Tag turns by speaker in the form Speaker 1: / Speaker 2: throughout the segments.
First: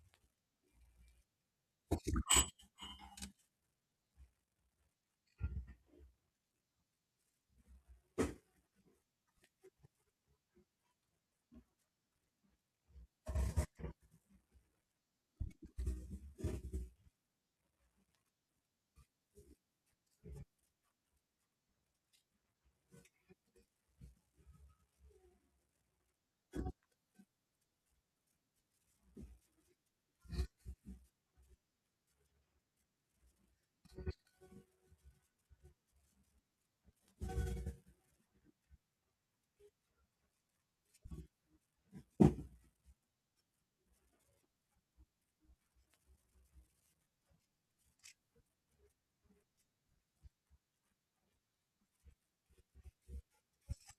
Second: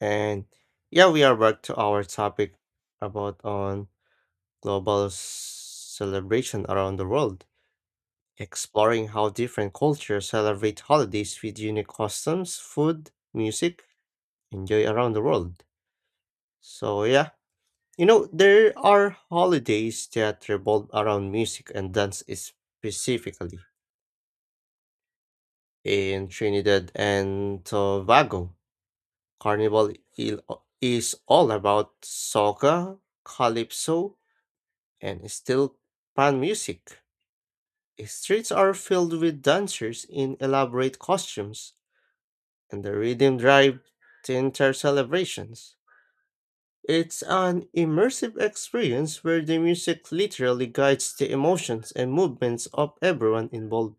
Speaker 1: And yeah, we are back to our topic about on global celebration around the world, exploring how different cultures celebrate holidays with unique customs, food, music, and joy around the world. So yeah, there are holidays that revolve around music and dance specifically. In Trinidad and Tobago, Carnival il- is all about soca, calypso, and still pan music. Streets are filled with dancers in elaborate costumes, and the rhythm drive the entire celebrations. It's an immersive experience where the music literally guides the emotions and movements of everyone involved.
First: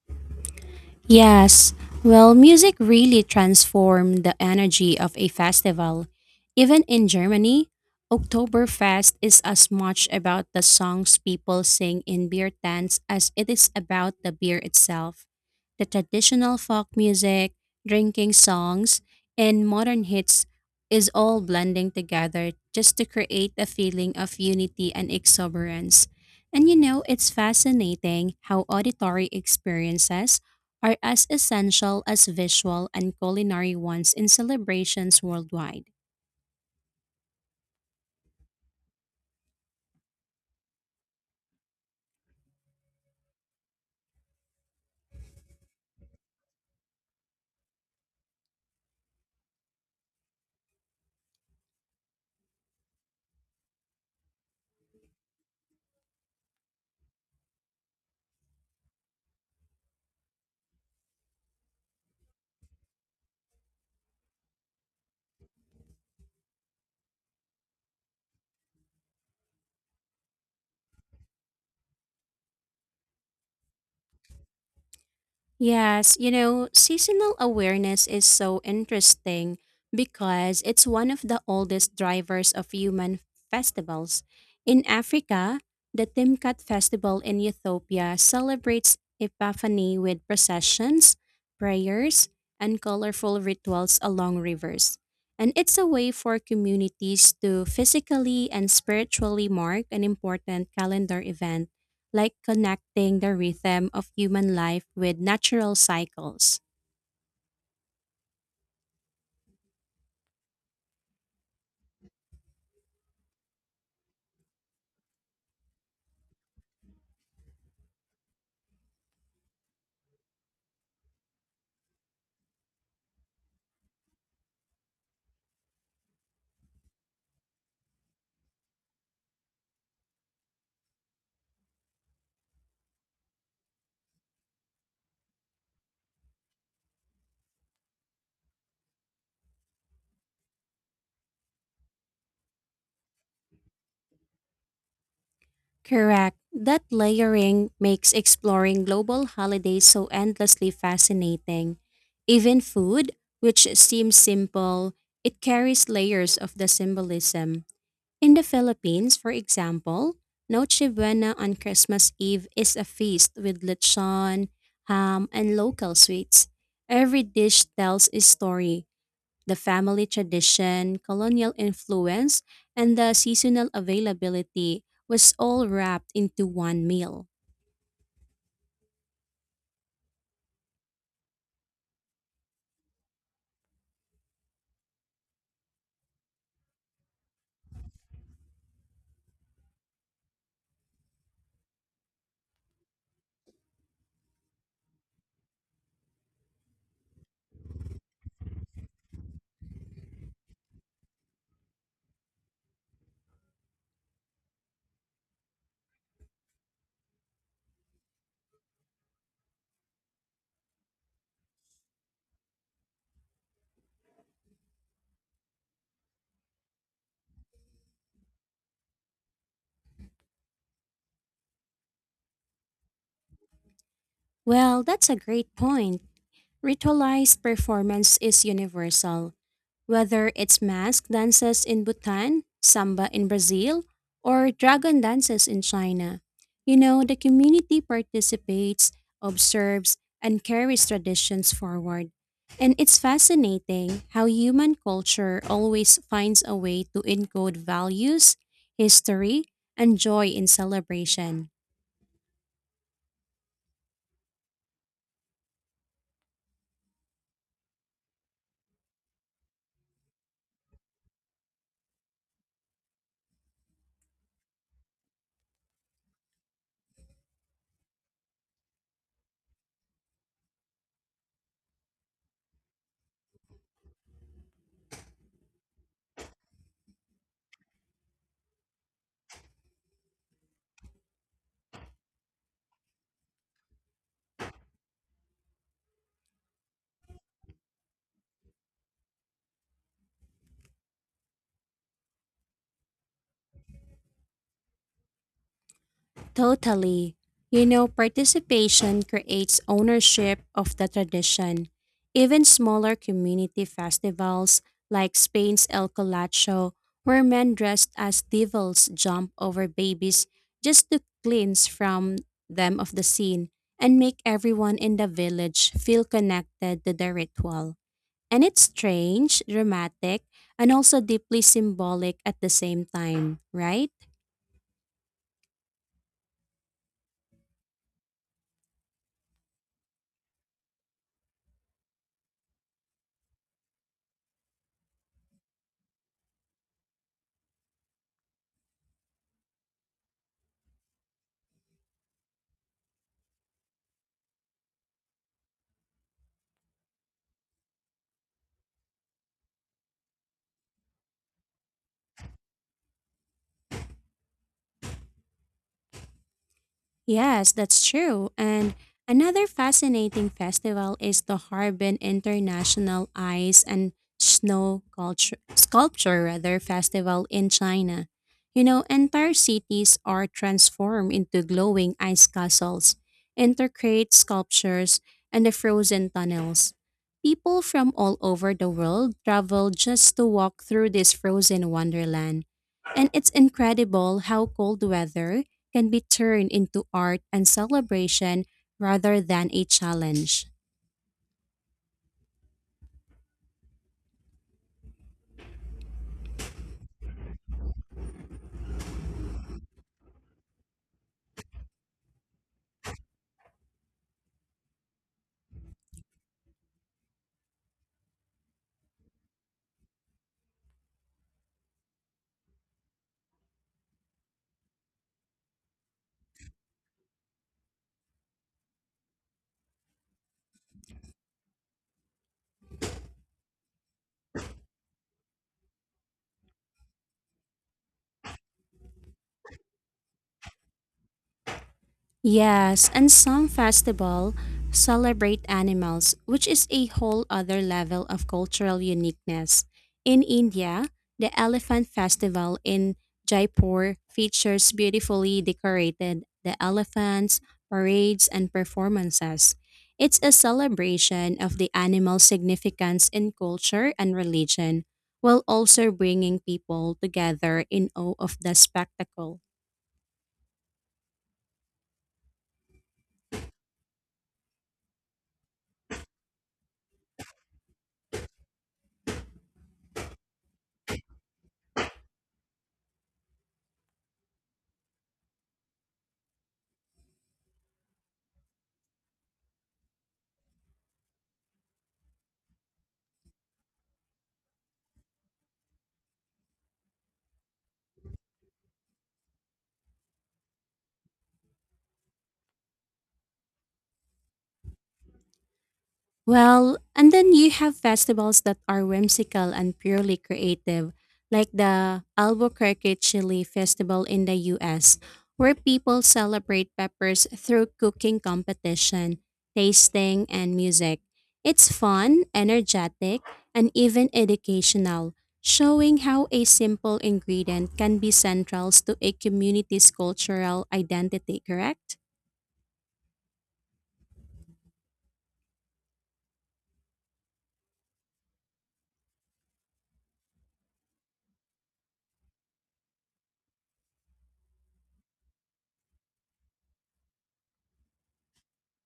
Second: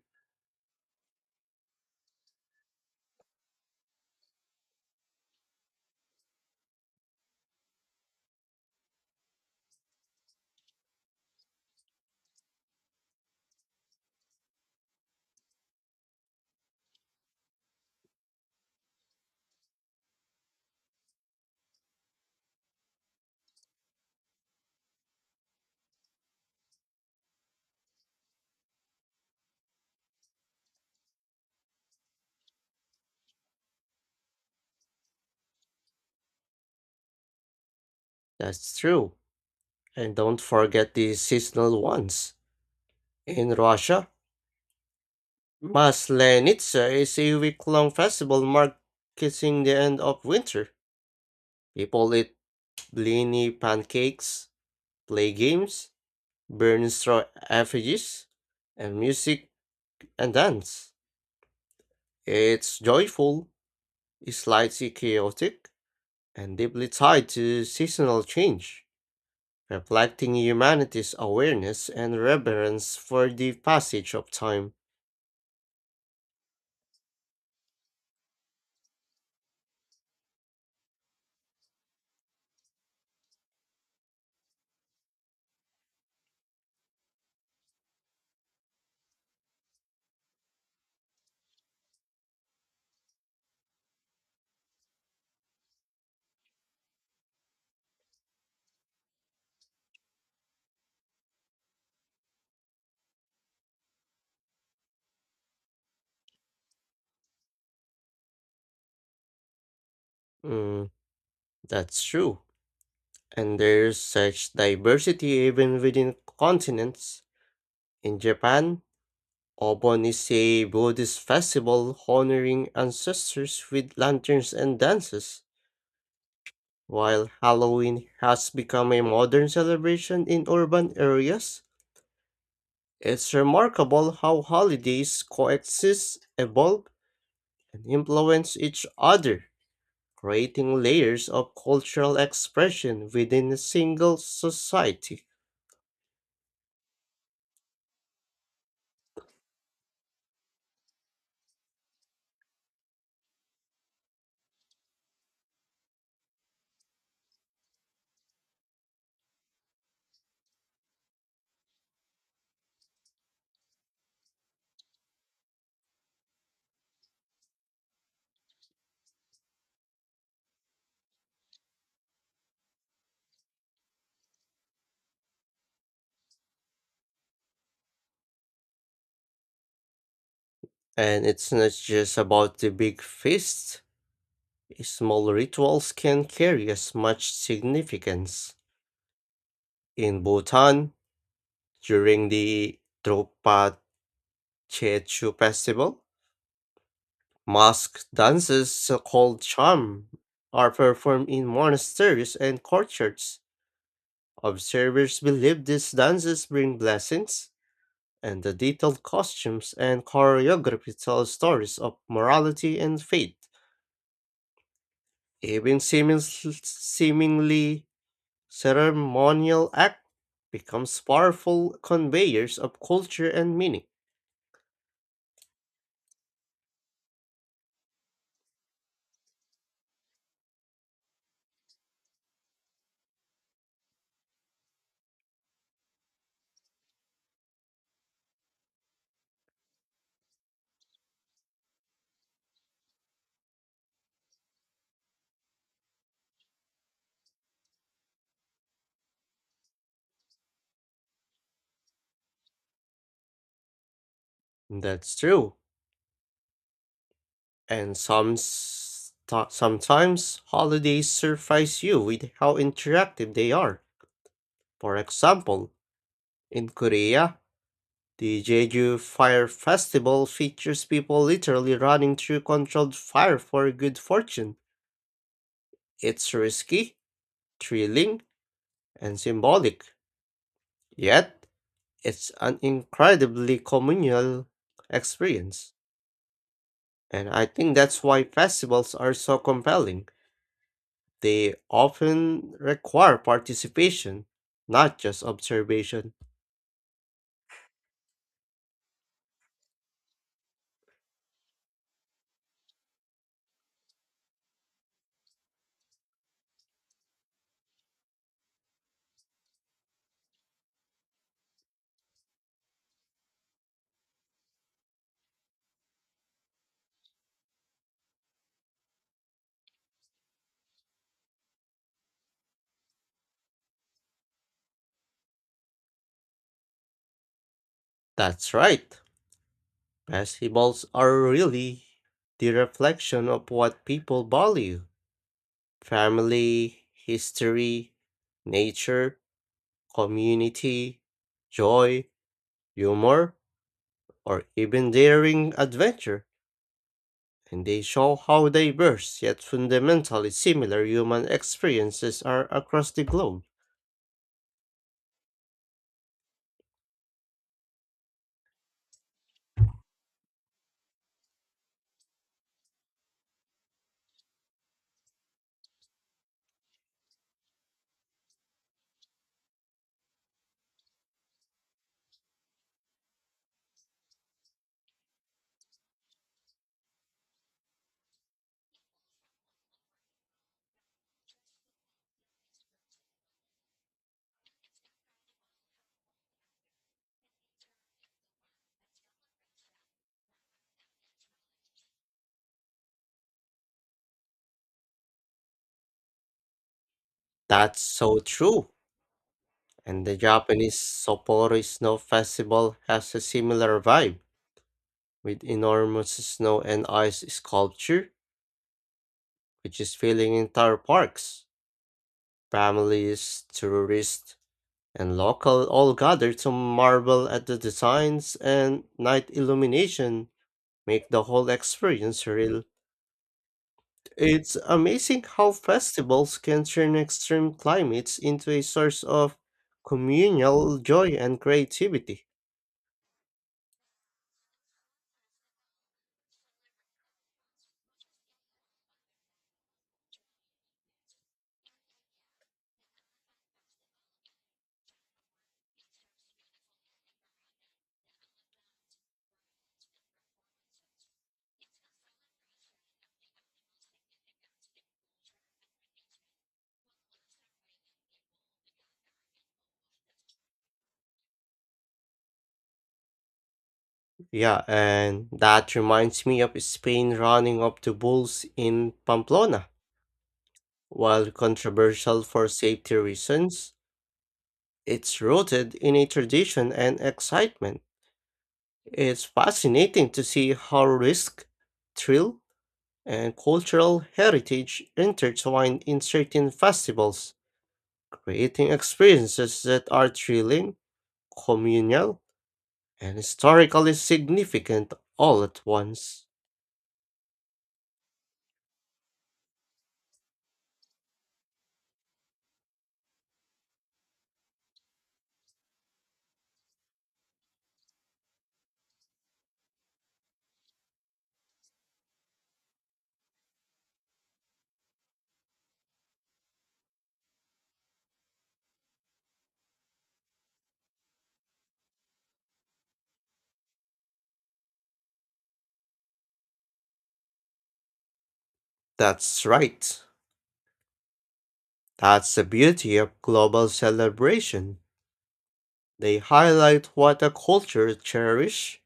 Speaker 2: Yes, well, music really transformed the energy of a festival. Even in Germany, Oktoberfest is as much about the songs people sing in beer tents as it is about the beer itself. The traditional folk music, drinking songs, and modern hits is all blending together just to create a feeling of unity and exuberance. And it's fascinating how auditory experiences are as essential as visual and culinary ones in celebrations worldwide.
Speaker 1: That's true. And don't forget the seasonal ones. In Russia, Maslenitsa is a week-long festival marking the end of winter. People eat blini pancakes, play games, burn straw effigies, and music and dance. It's joyful, slightly chaotic, and deeply tied to seasonal change, reflecting humanity's awareness and reverence for the passage of time.
Speaker 2: Yes, seasonal awareness is so interesting because it's one of the oldest drivers of human festivals. In Africa, the Timkat festival in Ethiopia celebrates Epiphany with processions, prayers, and colorful rituals along rivers. And it's a way for communities to physically and spiritually mark an important calendar event like connecting the rhythm of human life with natural cycles.
Speaker 1: Mm, that's true. And there's such diversity even within continents. In Japan, Obon is a Buddhist festival honoring ancestors with lanterns and dances. While Halloween has become a modern celebration in urban areas, it's remarkable how holidays coexist, evolve, and influence each other, creating layers of cultural expression within a single society.
Speaker 2: Correct. That layering makes exploring global holidays so endlessly fascinating. Even food, which seems simple, it carries layers of the symbolism. In the Philippines, for example, Noche Buena on Christmas Eve is a feast with lechon, ham, and local sweets. Every dish tells a story. The family tradition, colonial influence, and the seasonal availability was all wrapped into one meal.
Speaker 1: And it's not just about the big feasts, small rituals can carry as much significance. In Bhutan, during the Drukpa Chechu festival, mask dances so called charm are performed in monasteries and courtyards. Observers believe these dances bring blessings, and the detailed costumes and choreography tell stories of morality and faith. Even seemingly ceremonial act becomes powerful conveyors of culture and meaning.
Speaker 2: Well, that's a great point. Ritualized performance is universal. Whether it's mask dances in Bhutan, samba in Brazil, or dragon dances in China, the community participates, observes, and carries traditions forward. And it's fascinating how human culture always finds a way to encode values, history, and joy in celebration.
Speaker 1: That's true. And sometimes holidays surprise you with how interactive they are. For example, in Korea, the Jeju Fire Festival features people literally running through controlled fire for good fortune. It's risky, thrilling, and symbolic, yet, it's an incredibly communal experience. And I think that's why festivals are so compelling. They often require participation, not just observation.
Speaker 2: Totally. Participation creates ownership of the tradition. Even smaller community festivals like Spain's El Colacho, where men dressed as devils jump over babies just to cleanse from them of the sin and make everyone in the village feel connected to the ritual. And it's strange, dramatic, and also deeply symbolic at the same time, right?
Speaker 1: That's right. Festivals are really the reflection of what people value: family, history, nature, community, joy, humor, or even daring adventure. And they show how diverse yet fundamentally similar human experiences are across the globe.
Speaker 2: Yes, that's true. And another fascinating festival is the Harbin International Ice and Snow Culture, Sculpture rather, Festival in China. Entire cities are transformed into glowing ice castles, intricate sculptures, and the frozen tunnels. People from all over the world travel just to walk through this frozen wonderland. And it's incredible how cold weather can be turned into art and celebration rather than a challenge.
Speaker 1: That's so true. And the Japanese Sapporo Snow Festival has a similar vibe, with enormous snow and ice sculpture, which is filling entire parks. Families, tourists, and local all gather to marvel at the designs and night illumination make the whole experience real. It's amazing how festivals can turn extreme climates into a source of communal joy and creativity.
Speaker 2: Yes, and some festival celebrate animals, which is a whole other level of cultural uniqueness. In India, the Elephant Festival in Jaipur features beautifully decorated the elephants, parades, and performances. It's a celebration of the animal's significance in culture and religion, while also bringing people together in awe of the spectacle.
Speaker 1: Yeah, and that reminds me of Spain running up the bulls in Pamplona. While controversial for safety reasons, it's rooted in a tradition and excitement. It's fascinating to see how risk, thrill, and cultural heritage intertwine in certain festivals, creating experiences that are thrilling, communal, and historically significant all at once.
Speaker 2: Well, and then you have festivals that are whimsical and purely creative, like the Albuquerque Chili Festival in the US, where people celebrate peppers through cooking competition, tasting, and music. It's fun, energetic, and even educational, showing how a simple ingredient can be central to a community's cultural identity, correct?
Speaker 1: That's right. That's the beauty of global celebration. They highlight what a culture cherishes,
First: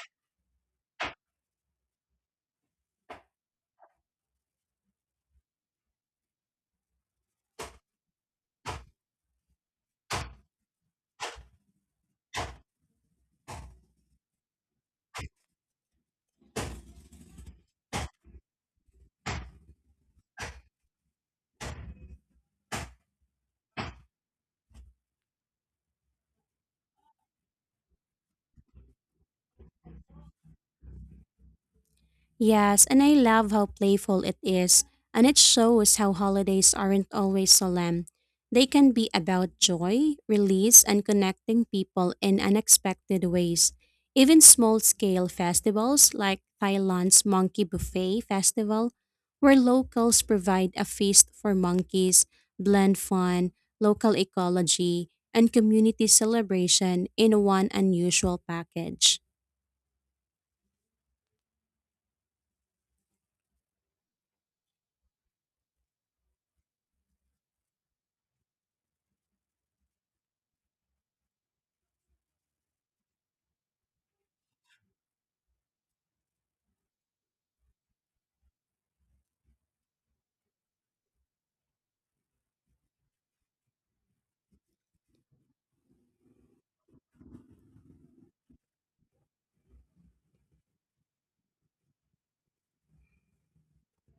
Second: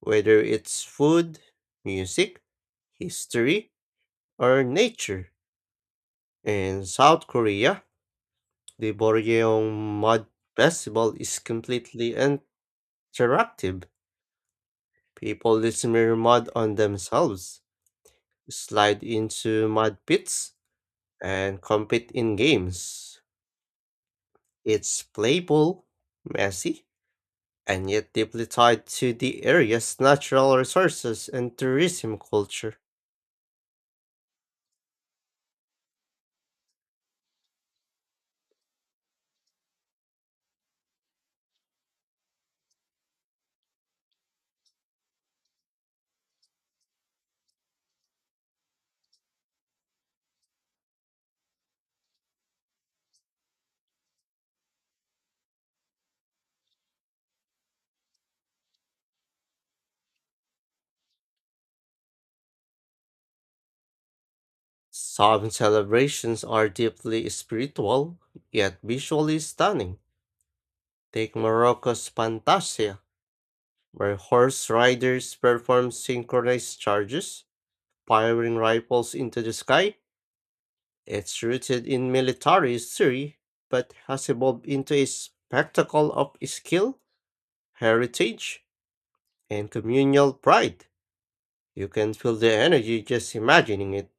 Speaker 1: whether it's food, music, history, or nature. In South Korea, the Boryeong Mud Festival is completely interactive. People smear mud on themselves, slide into mud pits, and compete in games. It's playful, messy, and yet deeply tied to the area's natural resources and tourism culture.
Speaker 2: Yes, and I love how playful it is, and it shows how holidays aren't always solemn. They can be about joy, release, and connecting people in unexpected ways. Even small scale festivals like Thailand's Monkey Buffet Festival, where locals provide a feast for monkeys, blend fun, local ecology, and community celebration in one unusual package.
Speaker 1: Some celebrations are deeply spiritual, yet visually stunning. Take Morocco's Fantasia, where horse riders perform synchronized charges, firing rifles into the sky. It's rooted in military history, but has evolved into a spectacle of skill, heritage, and communal pride. You can feel the energy just imagining it,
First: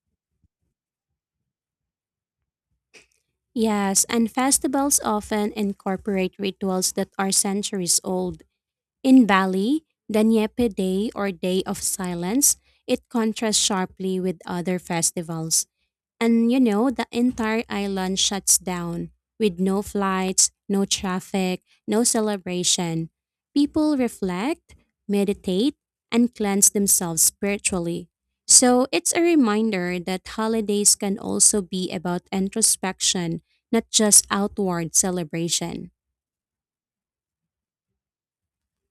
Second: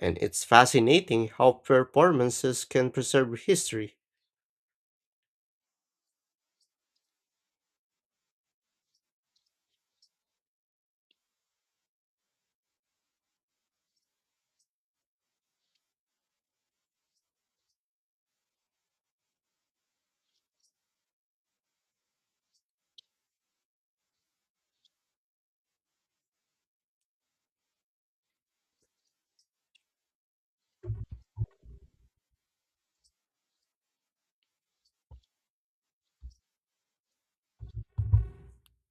Speaker 1: and it's fascinating how performances can preserve history.
Speaker 2: Yes, and festivals often incorporate rituals that are centuries old. In Bali, the Nyepe Day or Day of Silence, it contrasts sharply with other festivals. And the entire island shuts down with no flights, no traffic, no celebration. People reflect, meditate, and cleanse themselves spiritually. So it's a reminder that holidays can also be about introspection, not just outward celebration.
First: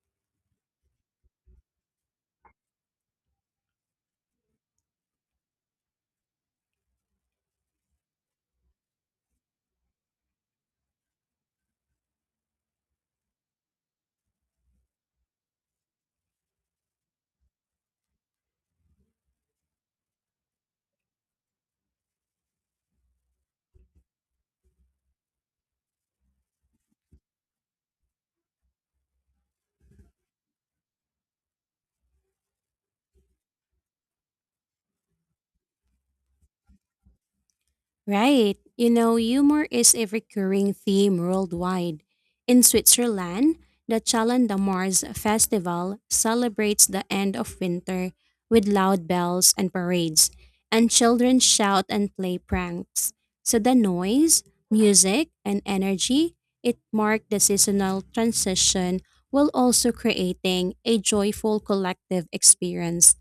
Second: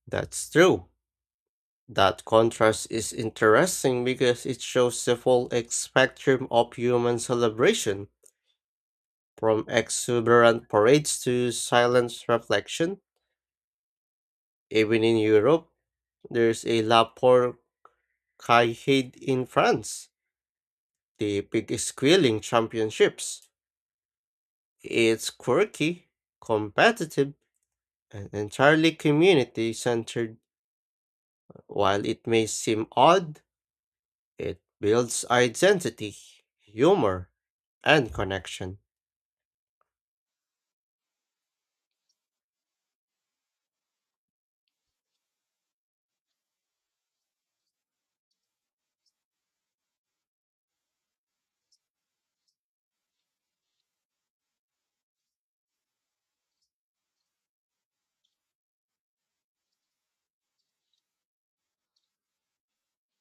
Speaker 1: That's true. That contrast is interesting because it shows the full spectrum of human celebration, from exuberant parades to silent reflection. Even in Europe, there's a La Porcaille in France, the big squealing championships. It's quirky, competitive, an entirely community centered, while it may seem odd, it builds identity, humor, and
Speaker 2: Right.
Speaker 1: connection.
Speaker 2: Humor is a recurring theme worldwide. In Switzerland, the Chalon de Mars festival celebrates the end of winter with loud bells and parades, and children shout and play pranks. So the noise, music, and energy it marked the seasonal transition while also creating a joyful collective experience.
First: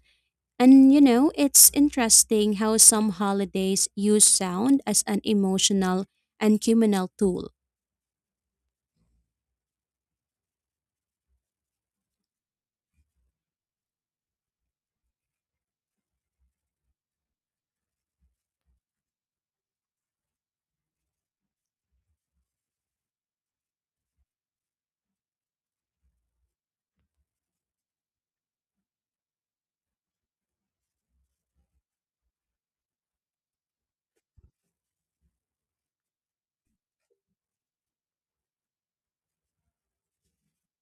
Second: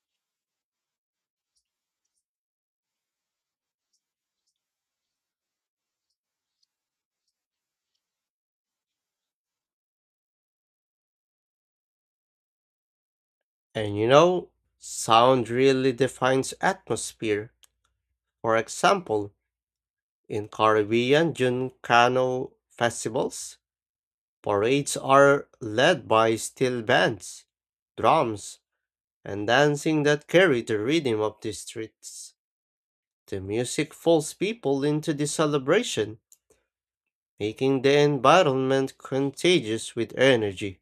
Speaker 2: And it's interesting how some holidays use sound as an emotional and communal tool,
Speaker 1: And you know, sound really defines atmosphere. For example, in Caribbean Juncano festivals, parades are led by steel bands, drums, and dancing that carry the rhythm of the streets. The music pulls people into the celebration making the environment contagious with energy.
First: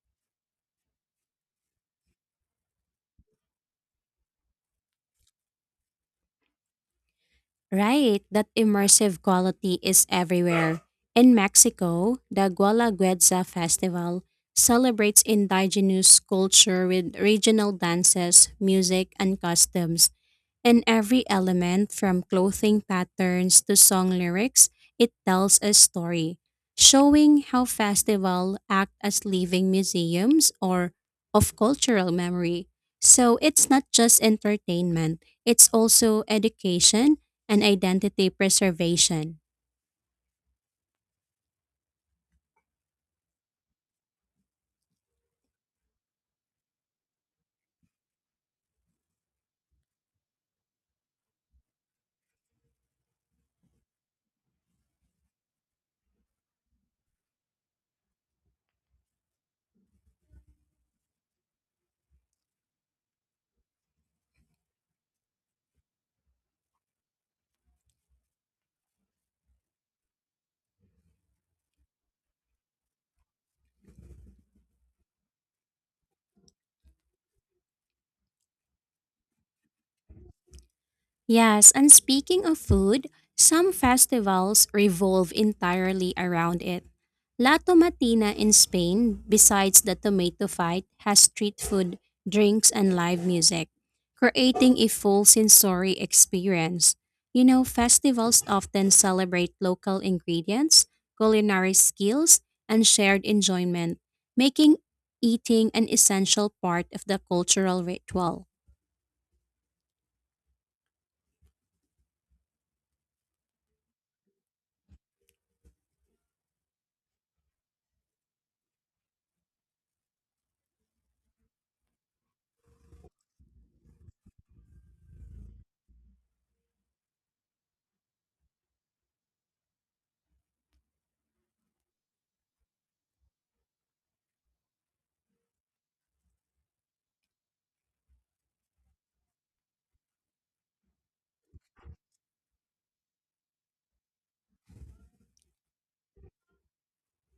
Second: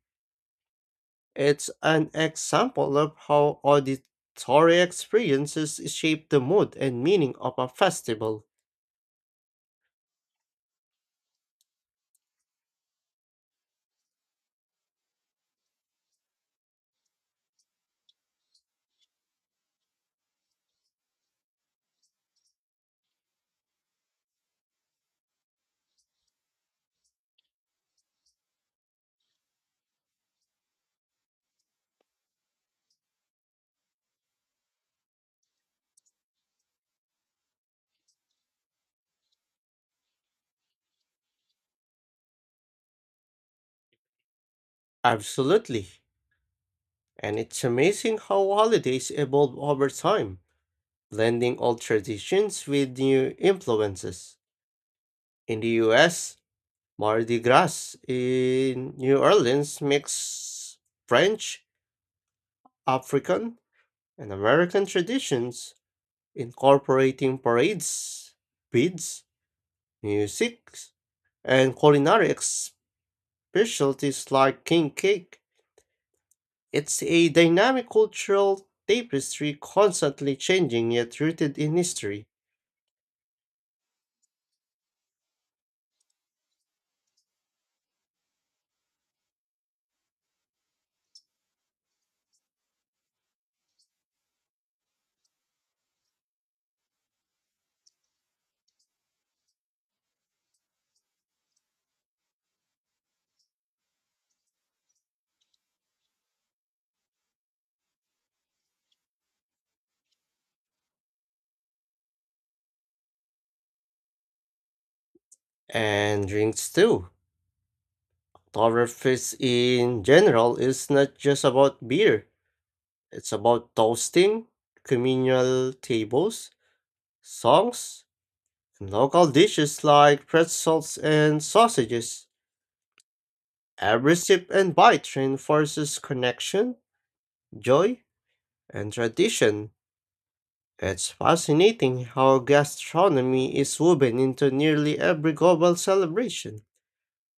Speaker 1: It's an example of how auditory experiences shape the mood and meaning of a
Speaker 2: right?
Speaker 1: festival.
Speaker 2: That immersive quality is everywhere. In Mexico, the Guelaguetza Festival celebrates indigenous culture with regional dances, music, and customs. And every element, from clothing patterns to song lyrics, it tells a story, showing how festivals act as living museums or of cultural memory. So it's not just entertainment, it's also education and identity preservation.
Speaker 1: Absolutely. And it's amazing how holidays evolve over time, blending old traditions with new influences. In the US, Mardi Gras in New Orleans mixes French, African, and American traditions incorporating parades, beads, music, and culinary specialties like king cake. It's a dynamic cultural tapestry constantly changing yet rooted
Speaker 2: Yes,
Speaker 1: in
Speaker 2: and
Speaker 1: history.
Speaker 2: speaking of food, some festivals revolve entirely around it. La Tomatina in Spain, besides the tomato fight, has street food, drinks, and live music, creating a full sensory experience. Festivals often celebrate local ingredients, culinary skills, and shared enjoyment, making eating an essential part of the cultural ritual.
Speaker 1: And drinks too. Oktoberfest in general is not just about beer, it's about toasting, communal tables, songs, and local dishes like pretzels and sausages. Every sip and bite reinforces connection, joy, and tradition. It's fascinating how gastronomy is woven into nearly every global celebration,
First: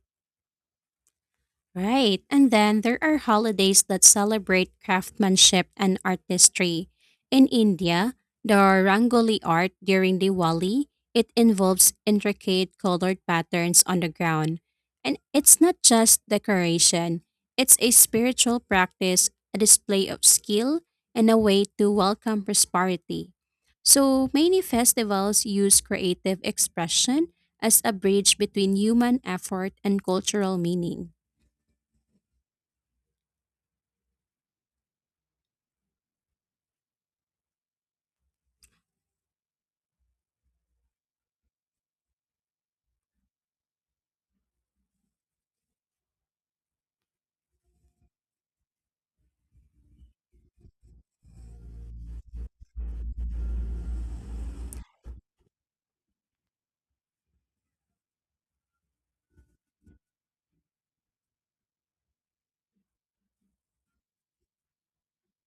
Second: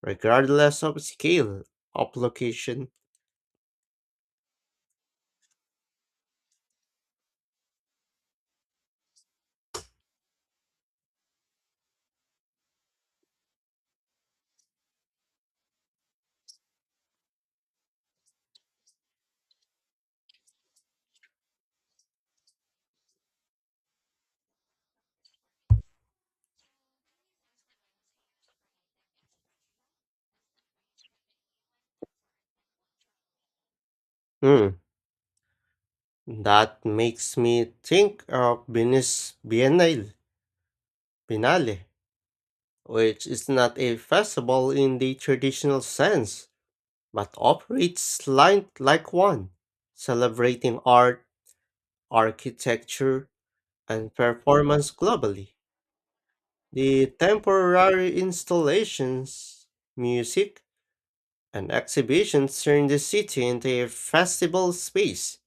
Speaker 1: regardless of scale of
Speaker 2: Right. And then
Speaker 1: location.
Speaker 2: there are holidays that celebrate craftsmanship and artistry. In India, the Rangoli art during Diwali, it involves intricate colored patterns on the ground. And it's not just decoration, it's a spiritual practice, a display of skill, and a way to welcome prosperity. So many festivals use creative expression as a bridge between human effort and cultural meaning.
Speaker 1: Hmm, that makes me think of Venice Biennale, which is not a festival in the traditional sense, but operates like one, celebrating art, architecture, and performance globally. The temporary installations, music, and exhibitions turn the city into a festival space,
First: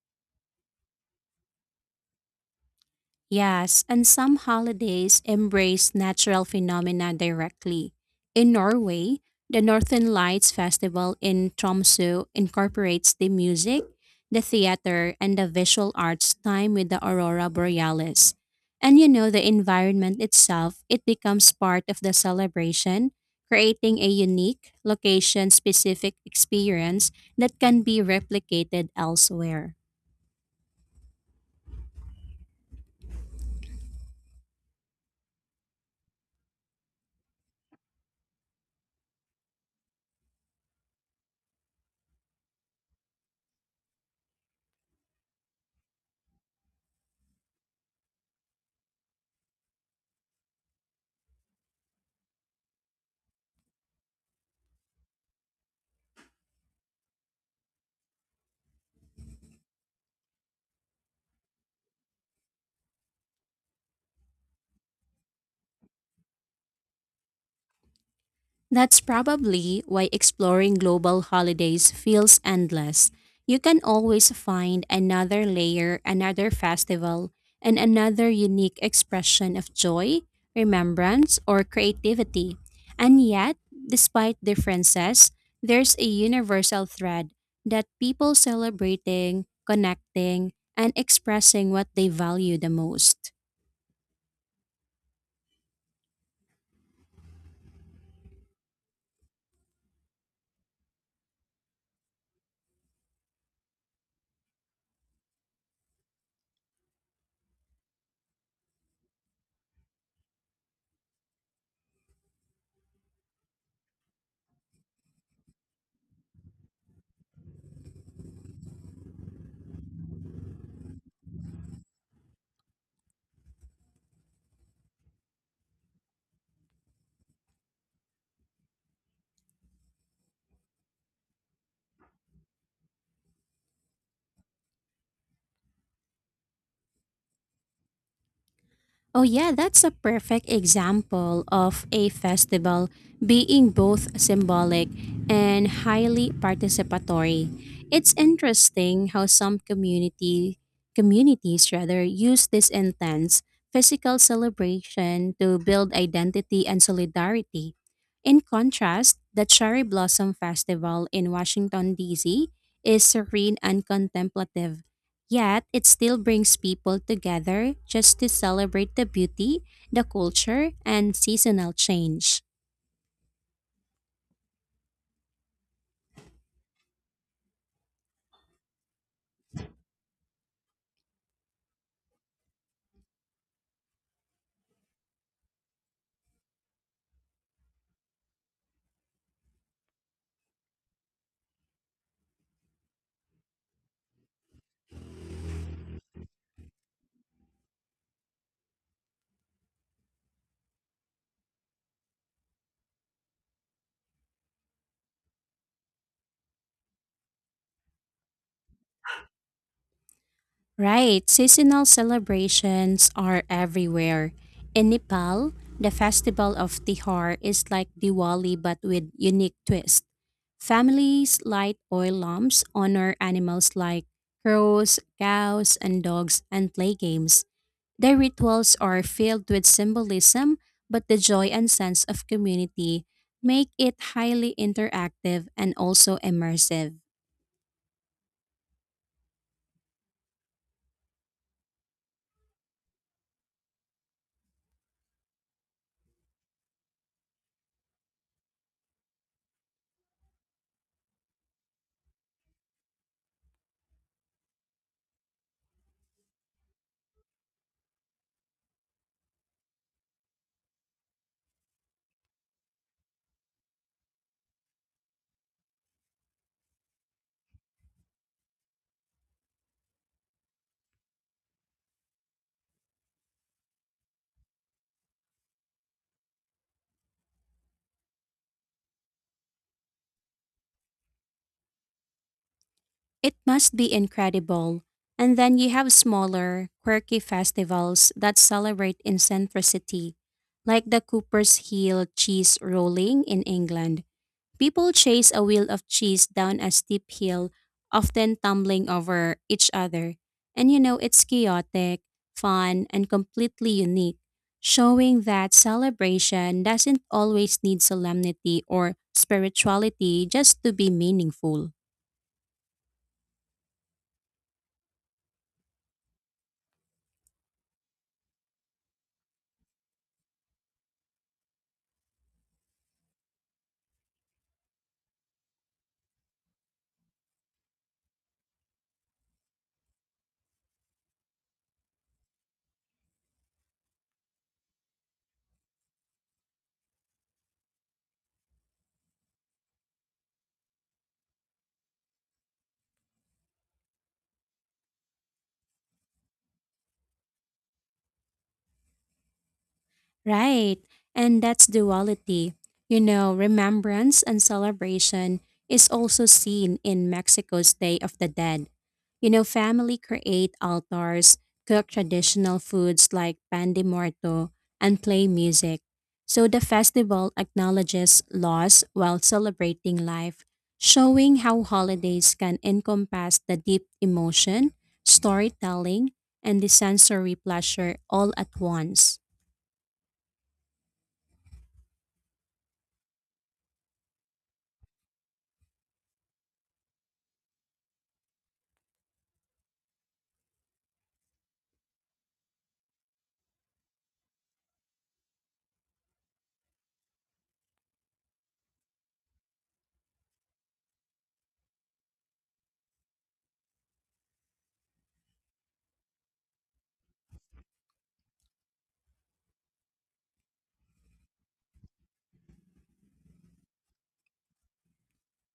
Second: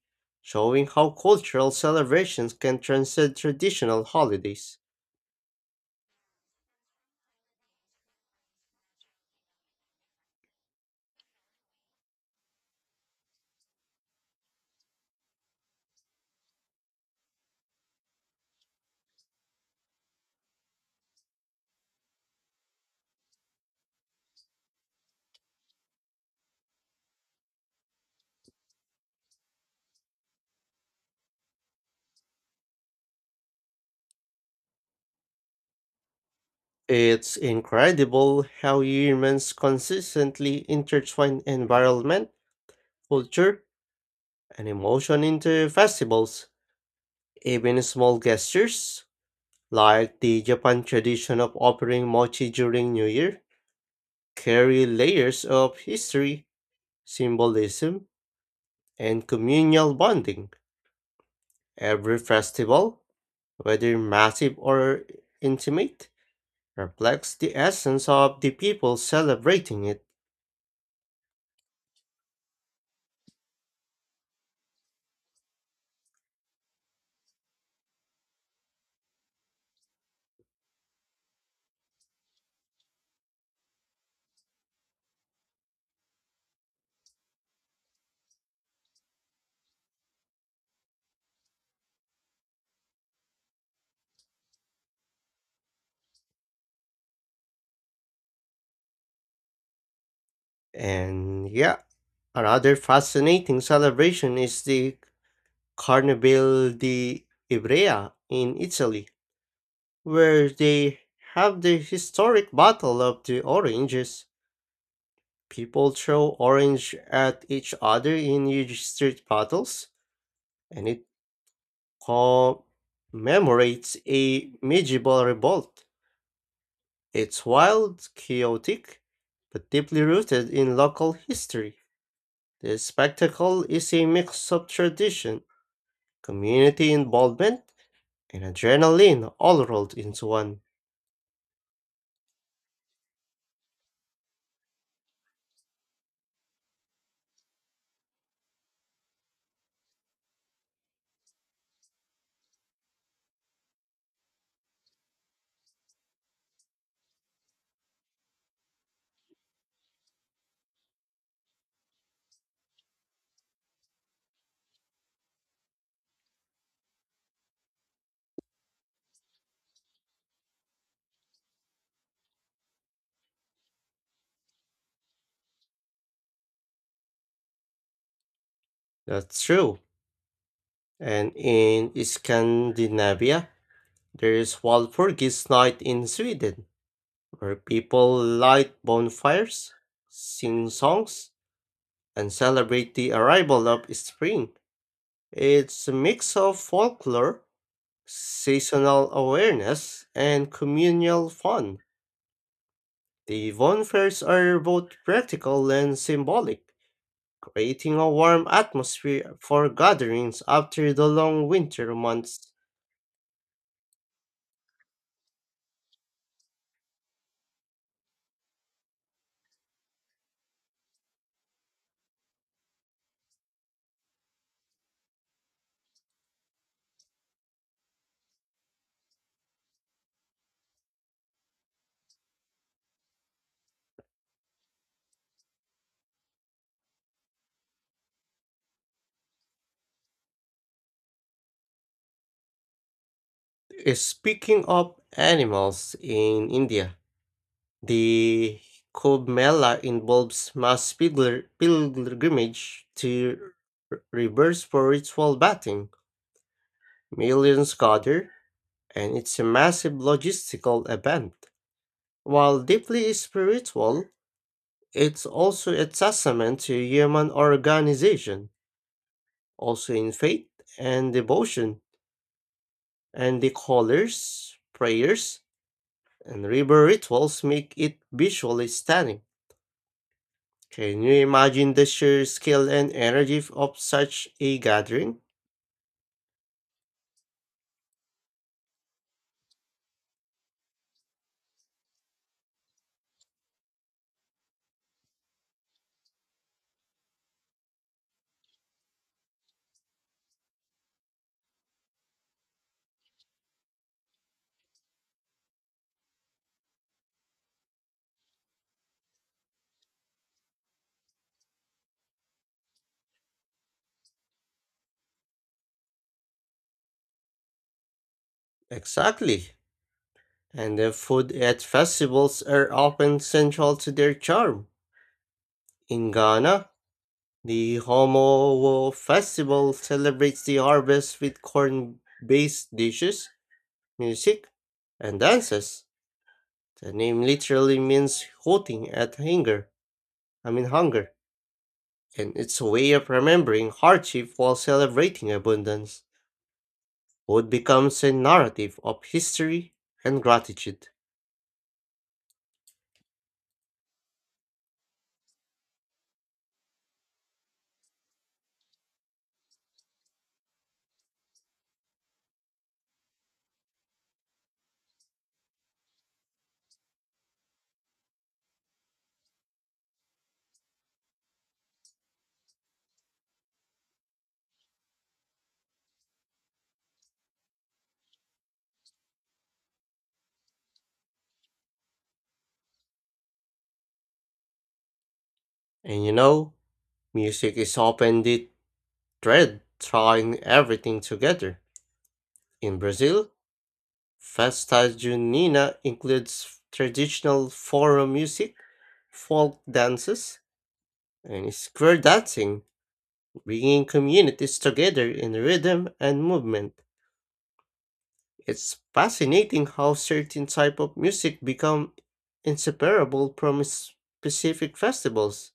Speaker 1: showing how cultural celebrations can transcend
Speaker 2: Yes,
Speaker 1: traditional
Speaker 2: and some
Speaker 1: holidays.
Speaker 2: holidays embrace natural phenomena directly. In Norway, the Northern Lights Festival in Tromsø incorporates the music, the theater, and the visual arts time with the aurora borealis. And the environment itself, it becomes part of the celebration, creating a unique, location specific experience that can be replicated elsewhere.
Speaker 1: It's incredible how humans consistently intertwine environment, culture, and emotion into festivals. Even small gestures, like the Japan tradition of offering mochi during New Year, carry layers of history, symbolism, and communal bonding. Every festival, whether massive or intimate, reflects the essence of the people
Speaker 2: That's probably
Speaker 1: celebrating it.
Speaker 2: why exploring global holidays feels endless. You can always find another layer, another festival, and another unique expression of joy, remembrance, or creativity. And yet, despite differences, there's a universal thread that people celebrating, connecting, and expressing what they value the most.
Speaker 1: And yeah, another fascinating celebration is the Carnival di Ivrea in Italy, where they have the historic Battle of the Oranges. People throw orange at each other in huge street battles, and it commemorates a medieval revolt. It's wild, chaotic, but deeply rooted in local history. The spectacle is a mix of tradition, community involvement, and
Speaker 2: Oh,
Speaker 1: adrenaline
Speaker 2: yeah,
Speaker 1: all
Speaker 2: that's a
Speaker 1: rolled into
Speaker 2: perfect
Speaker 1: one.
Speaker 2: example of a festival being both symbolic and highly participatory. It's interesting how some community communities rather use this intense physical celebration to build identity and solidarity. In contrast, the Cherry Blossom Festival in Washington D.C. is serene and contemplative. Yet, it still brings people together just to celebrate the beauty, the culture, and seasonal change.
Speaker 1: That's true. And in Scandinavia, there is Walpurgis Night in Sweden where people light bonfires, sing songs, and celebrate the arrival of spring. It's a mix of folklore, seasonal awareness, and communal fun. The bonfires are both practical and symbolic, creating a warm atmosphere for gatherings after the
Speaker 2: Right,
Speaker 1: long
Speaker 2: seasonal
Speaker 1: winter months.
Speaker 2: celebrations are everywhere. In Nepal, the festival of Tihar is like Diwali but with unique twists. Families light oil lamps, honor animals like crows, cows, and dogs, and play games. Their rituals are filled with symbolism, but the joy and sense of community make it highly interactive and also immersive.
Speaker 1: Speaking of animals in India, the Kumbh Mela involves pilgrimage to rivers for ritual bathing. Millions gather, and it's a massive logistical event. While deeply spiritual, it's also a testament to human organization, also in faith and devotion. And the colors, prayers, and river rituals make it visually stunning. Can you imagine the sheer scale and
Speaker 2: It
Speaker 1: energy
Speaker 2: must
Speaker 1: of
Speaker 2: be
Speaker 1: such a
Speaker 2: incredible.
Speaker 1: gathering?
Speaker 2: And then you have smaller, quirky festivals that celebrate eccentricity, like the Cooper's Hill cheese rolling in England. People chase a wheel of cheese down a steep hill, often tumbling over each other. And it's chaotic, fun, and completely unique, showing that celebration doesn't always need solemnity or spirituality just to be meaningful.
Speaker 1: Exactly. And the food at festivals are often central to their charm. In Ghana, the Homowo Festival celebrates the harvest with corn based dishes, music, and dances. The name literally means hooting at hunger, hunger, and it's a way of remembering hardship while celebrating abundance. Food becomes a narrative of history and
Speaker 2: Right.
Speaker 1: gratitude.
Speaker 2: And that's duality. Remembrance and celebration is also seen in Mexico's Day of the Dead. Family create altars, cook traditional foods like pan de muerto, and play music. So the festival acknowledges loss while celebrating life, showing how holidays can encompass the deep emotion, storytelling, and the sensory pleasure all at once.
Speaker 1: And you know, music is often the thread tying everything together. In Brazil, Festa Junina includes traditional forró music, folk dances, and square dancing, bringing communities together in rhythm and movement. It's fascinating how certain type of music become inseparable from specific festivals,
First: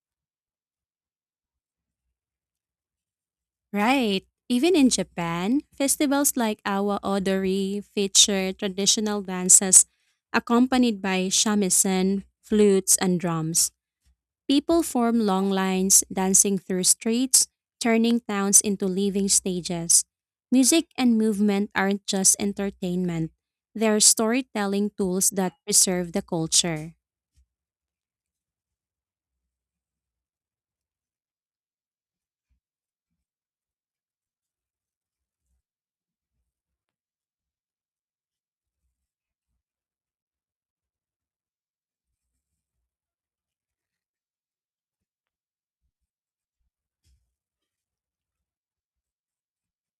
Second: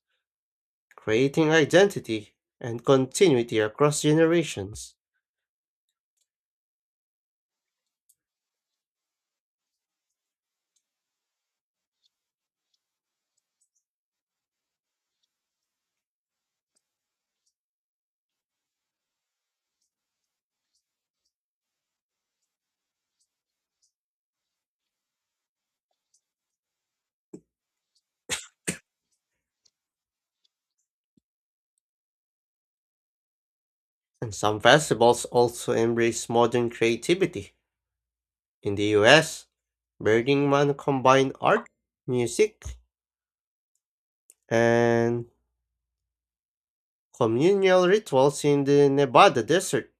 Speaker 1: creating identity and continuity across
Speaker 2: Right. Even in
Speaker 1: generations.
Speaker 2: Japan, festivals like Awa Odori feature traditional dances accompanied by shamisen, flutes, and drums. People form long lines dancing through streets, turning towns into living stages. Music and movement aren't just entertainment, they're storytelling tools that preserve the culture.
Speaker 1: And some festivals also embrace modern creativity. In the US, Burning Man combined art, music, and communal rituals in the Nevada desert.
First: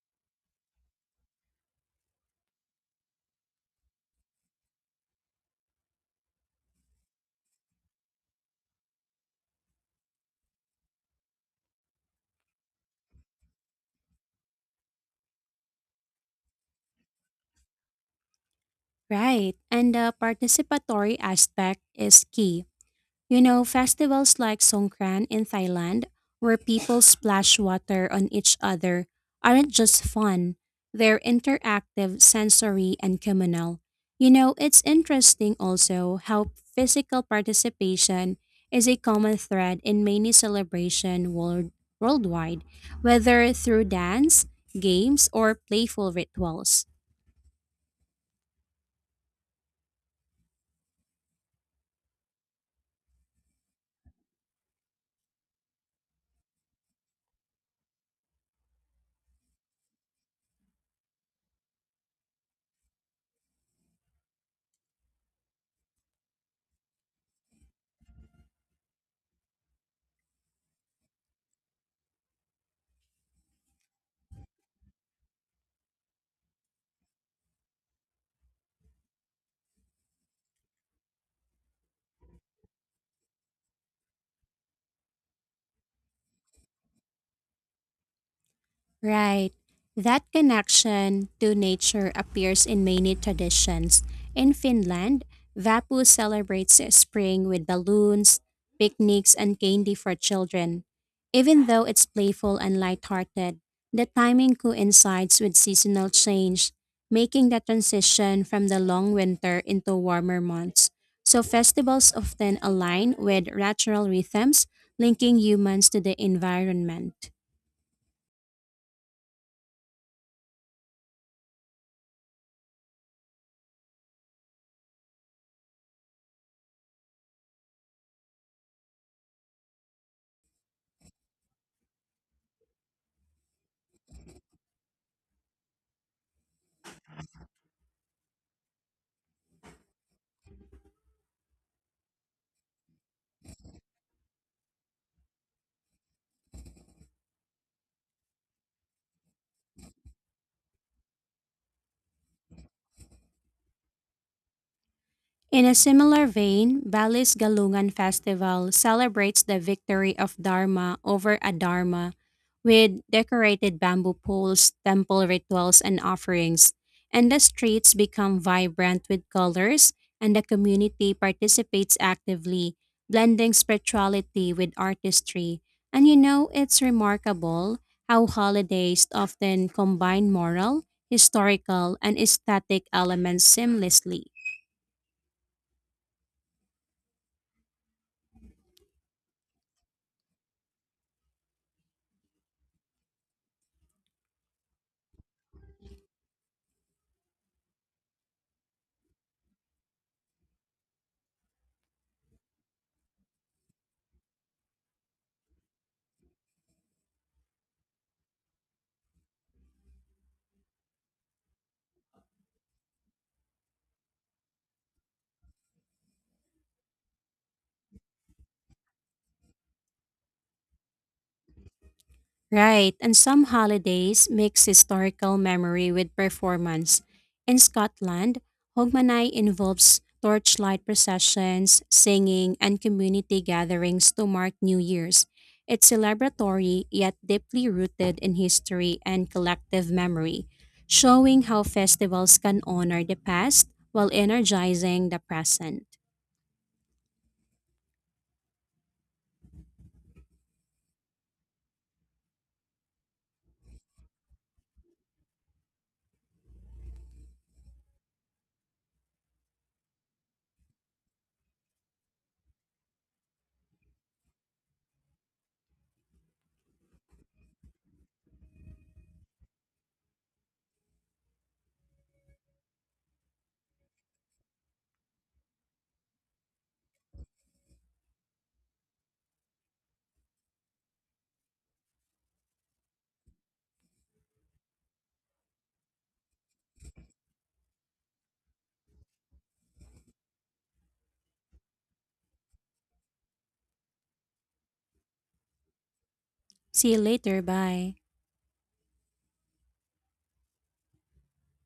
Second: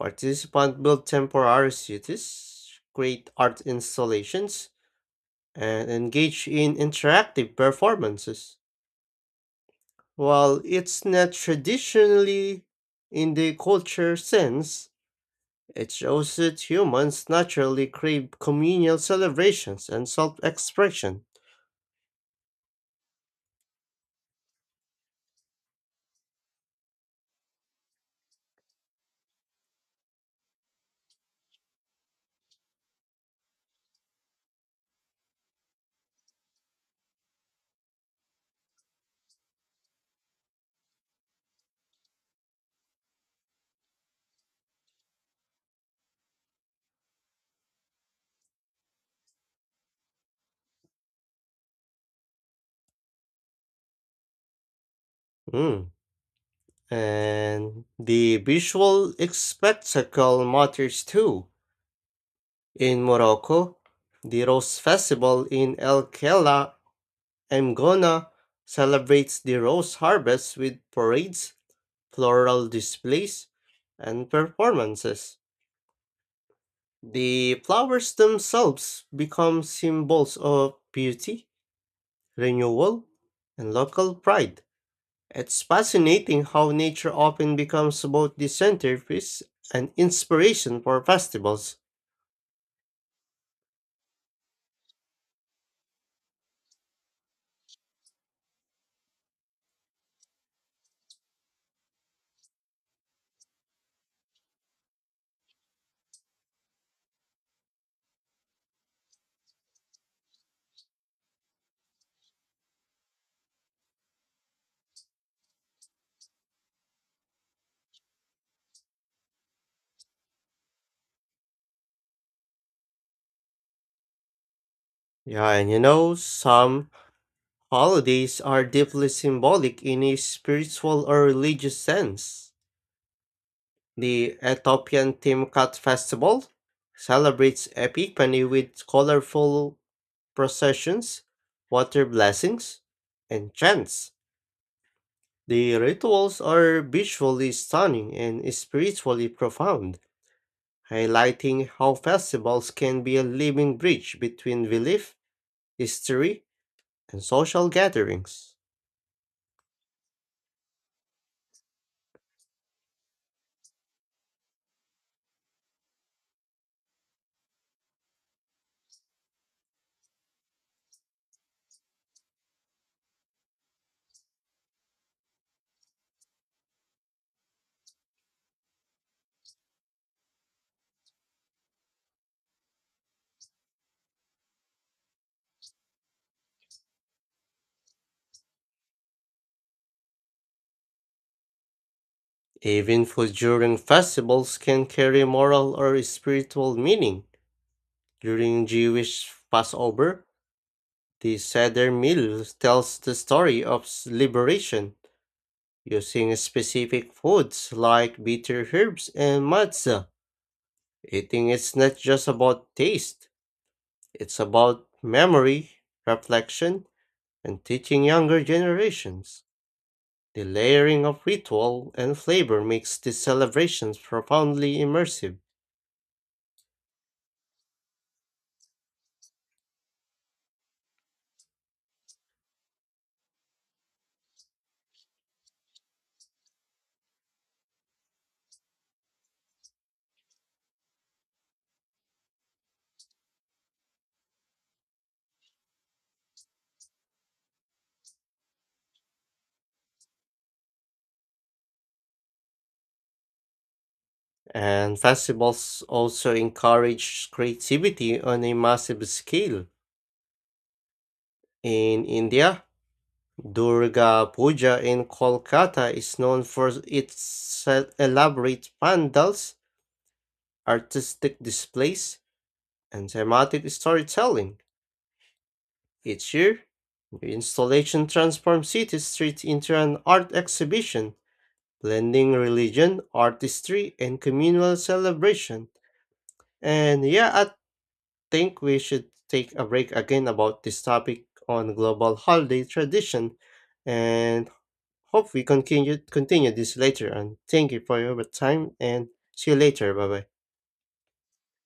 Speaker 1: Participants build temporary cities, create art installations, and engage in interactive performances. While it's not traditionally in the culture sense, it shows that humans naturally crave communal
Speaker 2: Right.
Speaker 1: celebrations
Speaker 2: And
Speaker 1: and
Speaker 2: the
Speaker 1: self
Speaker 2: participatory
Speaker 1: expression.
Speaker 2: aspect is key. Festivals like Songkran in Thailand, where people splash water on each other, aren't just fun. They're interactive, sensory, and communal. It's interesting also how physical participation is a common thread in many worldwide, whether through dance, games, or playful rituals.
Speaker 1: Mm. And the visual spectacle matters too. In Morocco, the Rose Festival in El Kela, Mgona, celebrates the rose harvest with parades, floral displays, and performances. The flowers themselves become symbols of beauty renewal, and local pride. It's fascinating how nature often becomes both the centerpiece
Speaker 2: Right.
Speaker 1: and
Speaker 2: That
Speaker 1: inspiration for
Speaker 2: connection to
Speaker 1: festivals.
Speaker 2: nature appears in many traditions. In Finland, Vapu celebrates spring with balloons, picnics, and candy for children. Even though it's playful and lighthearted, the timing coincides with seasonal change, making the transition from the long winter into warmer months. So festivals often align with natural rhythms, linking humans to the environment.
Speaker 1: Yeah, some holidays are deeply symbolic in a spiritual or religious sense. The Ethiopian Timkat Festival celebrates Epiphany with colorful processions, water blessings, and chants. The rituals are visually stunning and spiritually profound, highlighting how festivals can be a living bridge between belief,
Speaker 2: In a similar
Speaker 1: history,
Speaker 2: vein,
Speaker 1: and
Speaker 2: Bali's
Speaker 1: social
Speaker 2: Galungan
Speaker 1: gatherings.
Speaker 2: Festival celebrates the victory of Dharma over Adharma with decorated bamboo poles, temple rituals, and offerings. And the streets become vibrant with colors, and the community participates actively, blending spirituality with artistry. And it's remarkable how holidays often combine moral, historical, and aesthetic elements seamlessly.
Speaker 1: Even food during festivals can carry moral or spiritual meaning. During Jewish Passover, the Seder meal tells the story of liberation, using specific foods like bitter herbs and matzah. Eating is not just about taste, it's about memory, reflection, and teaching younger generations. The layering of ritual and flavor
Speaker 2: Right,
Speaker 1: makes
Speaker 2: and
Speaker 1: these
Speaker 2: some
Speaker 1: celebrations
Speaker 2: holidays mix
Speaker 1: profoundly immersive,
Speaker 2: historical memory with performance. In Scotland, Hogmanay involves torchlight processions, singing, and community gatherings to mark New Year's. It's celebratory yet deeply rooted in history and collective memory, showing how festivals can honor the past while energizing the present.
Speaker 1: and festivals also encourage creativity on a massive scale. In India, Durga Puja in Kolkata is known for its elaborate pandals, artistic displays, and thematic storytelling. Each year, new installation transforms city streets into an art exhibition, blending religion, artistry, and communal celebration. And yeah, I think we should take a break again about this topic on global holiday tradition and hope we continue this
Speaker 2: See you
Speaker 1: later on.
Speaker 2: later,
Speaker 1: Thank you
Speaker 2: bye.
Speaker 1: for your time and see you later. Bye bye.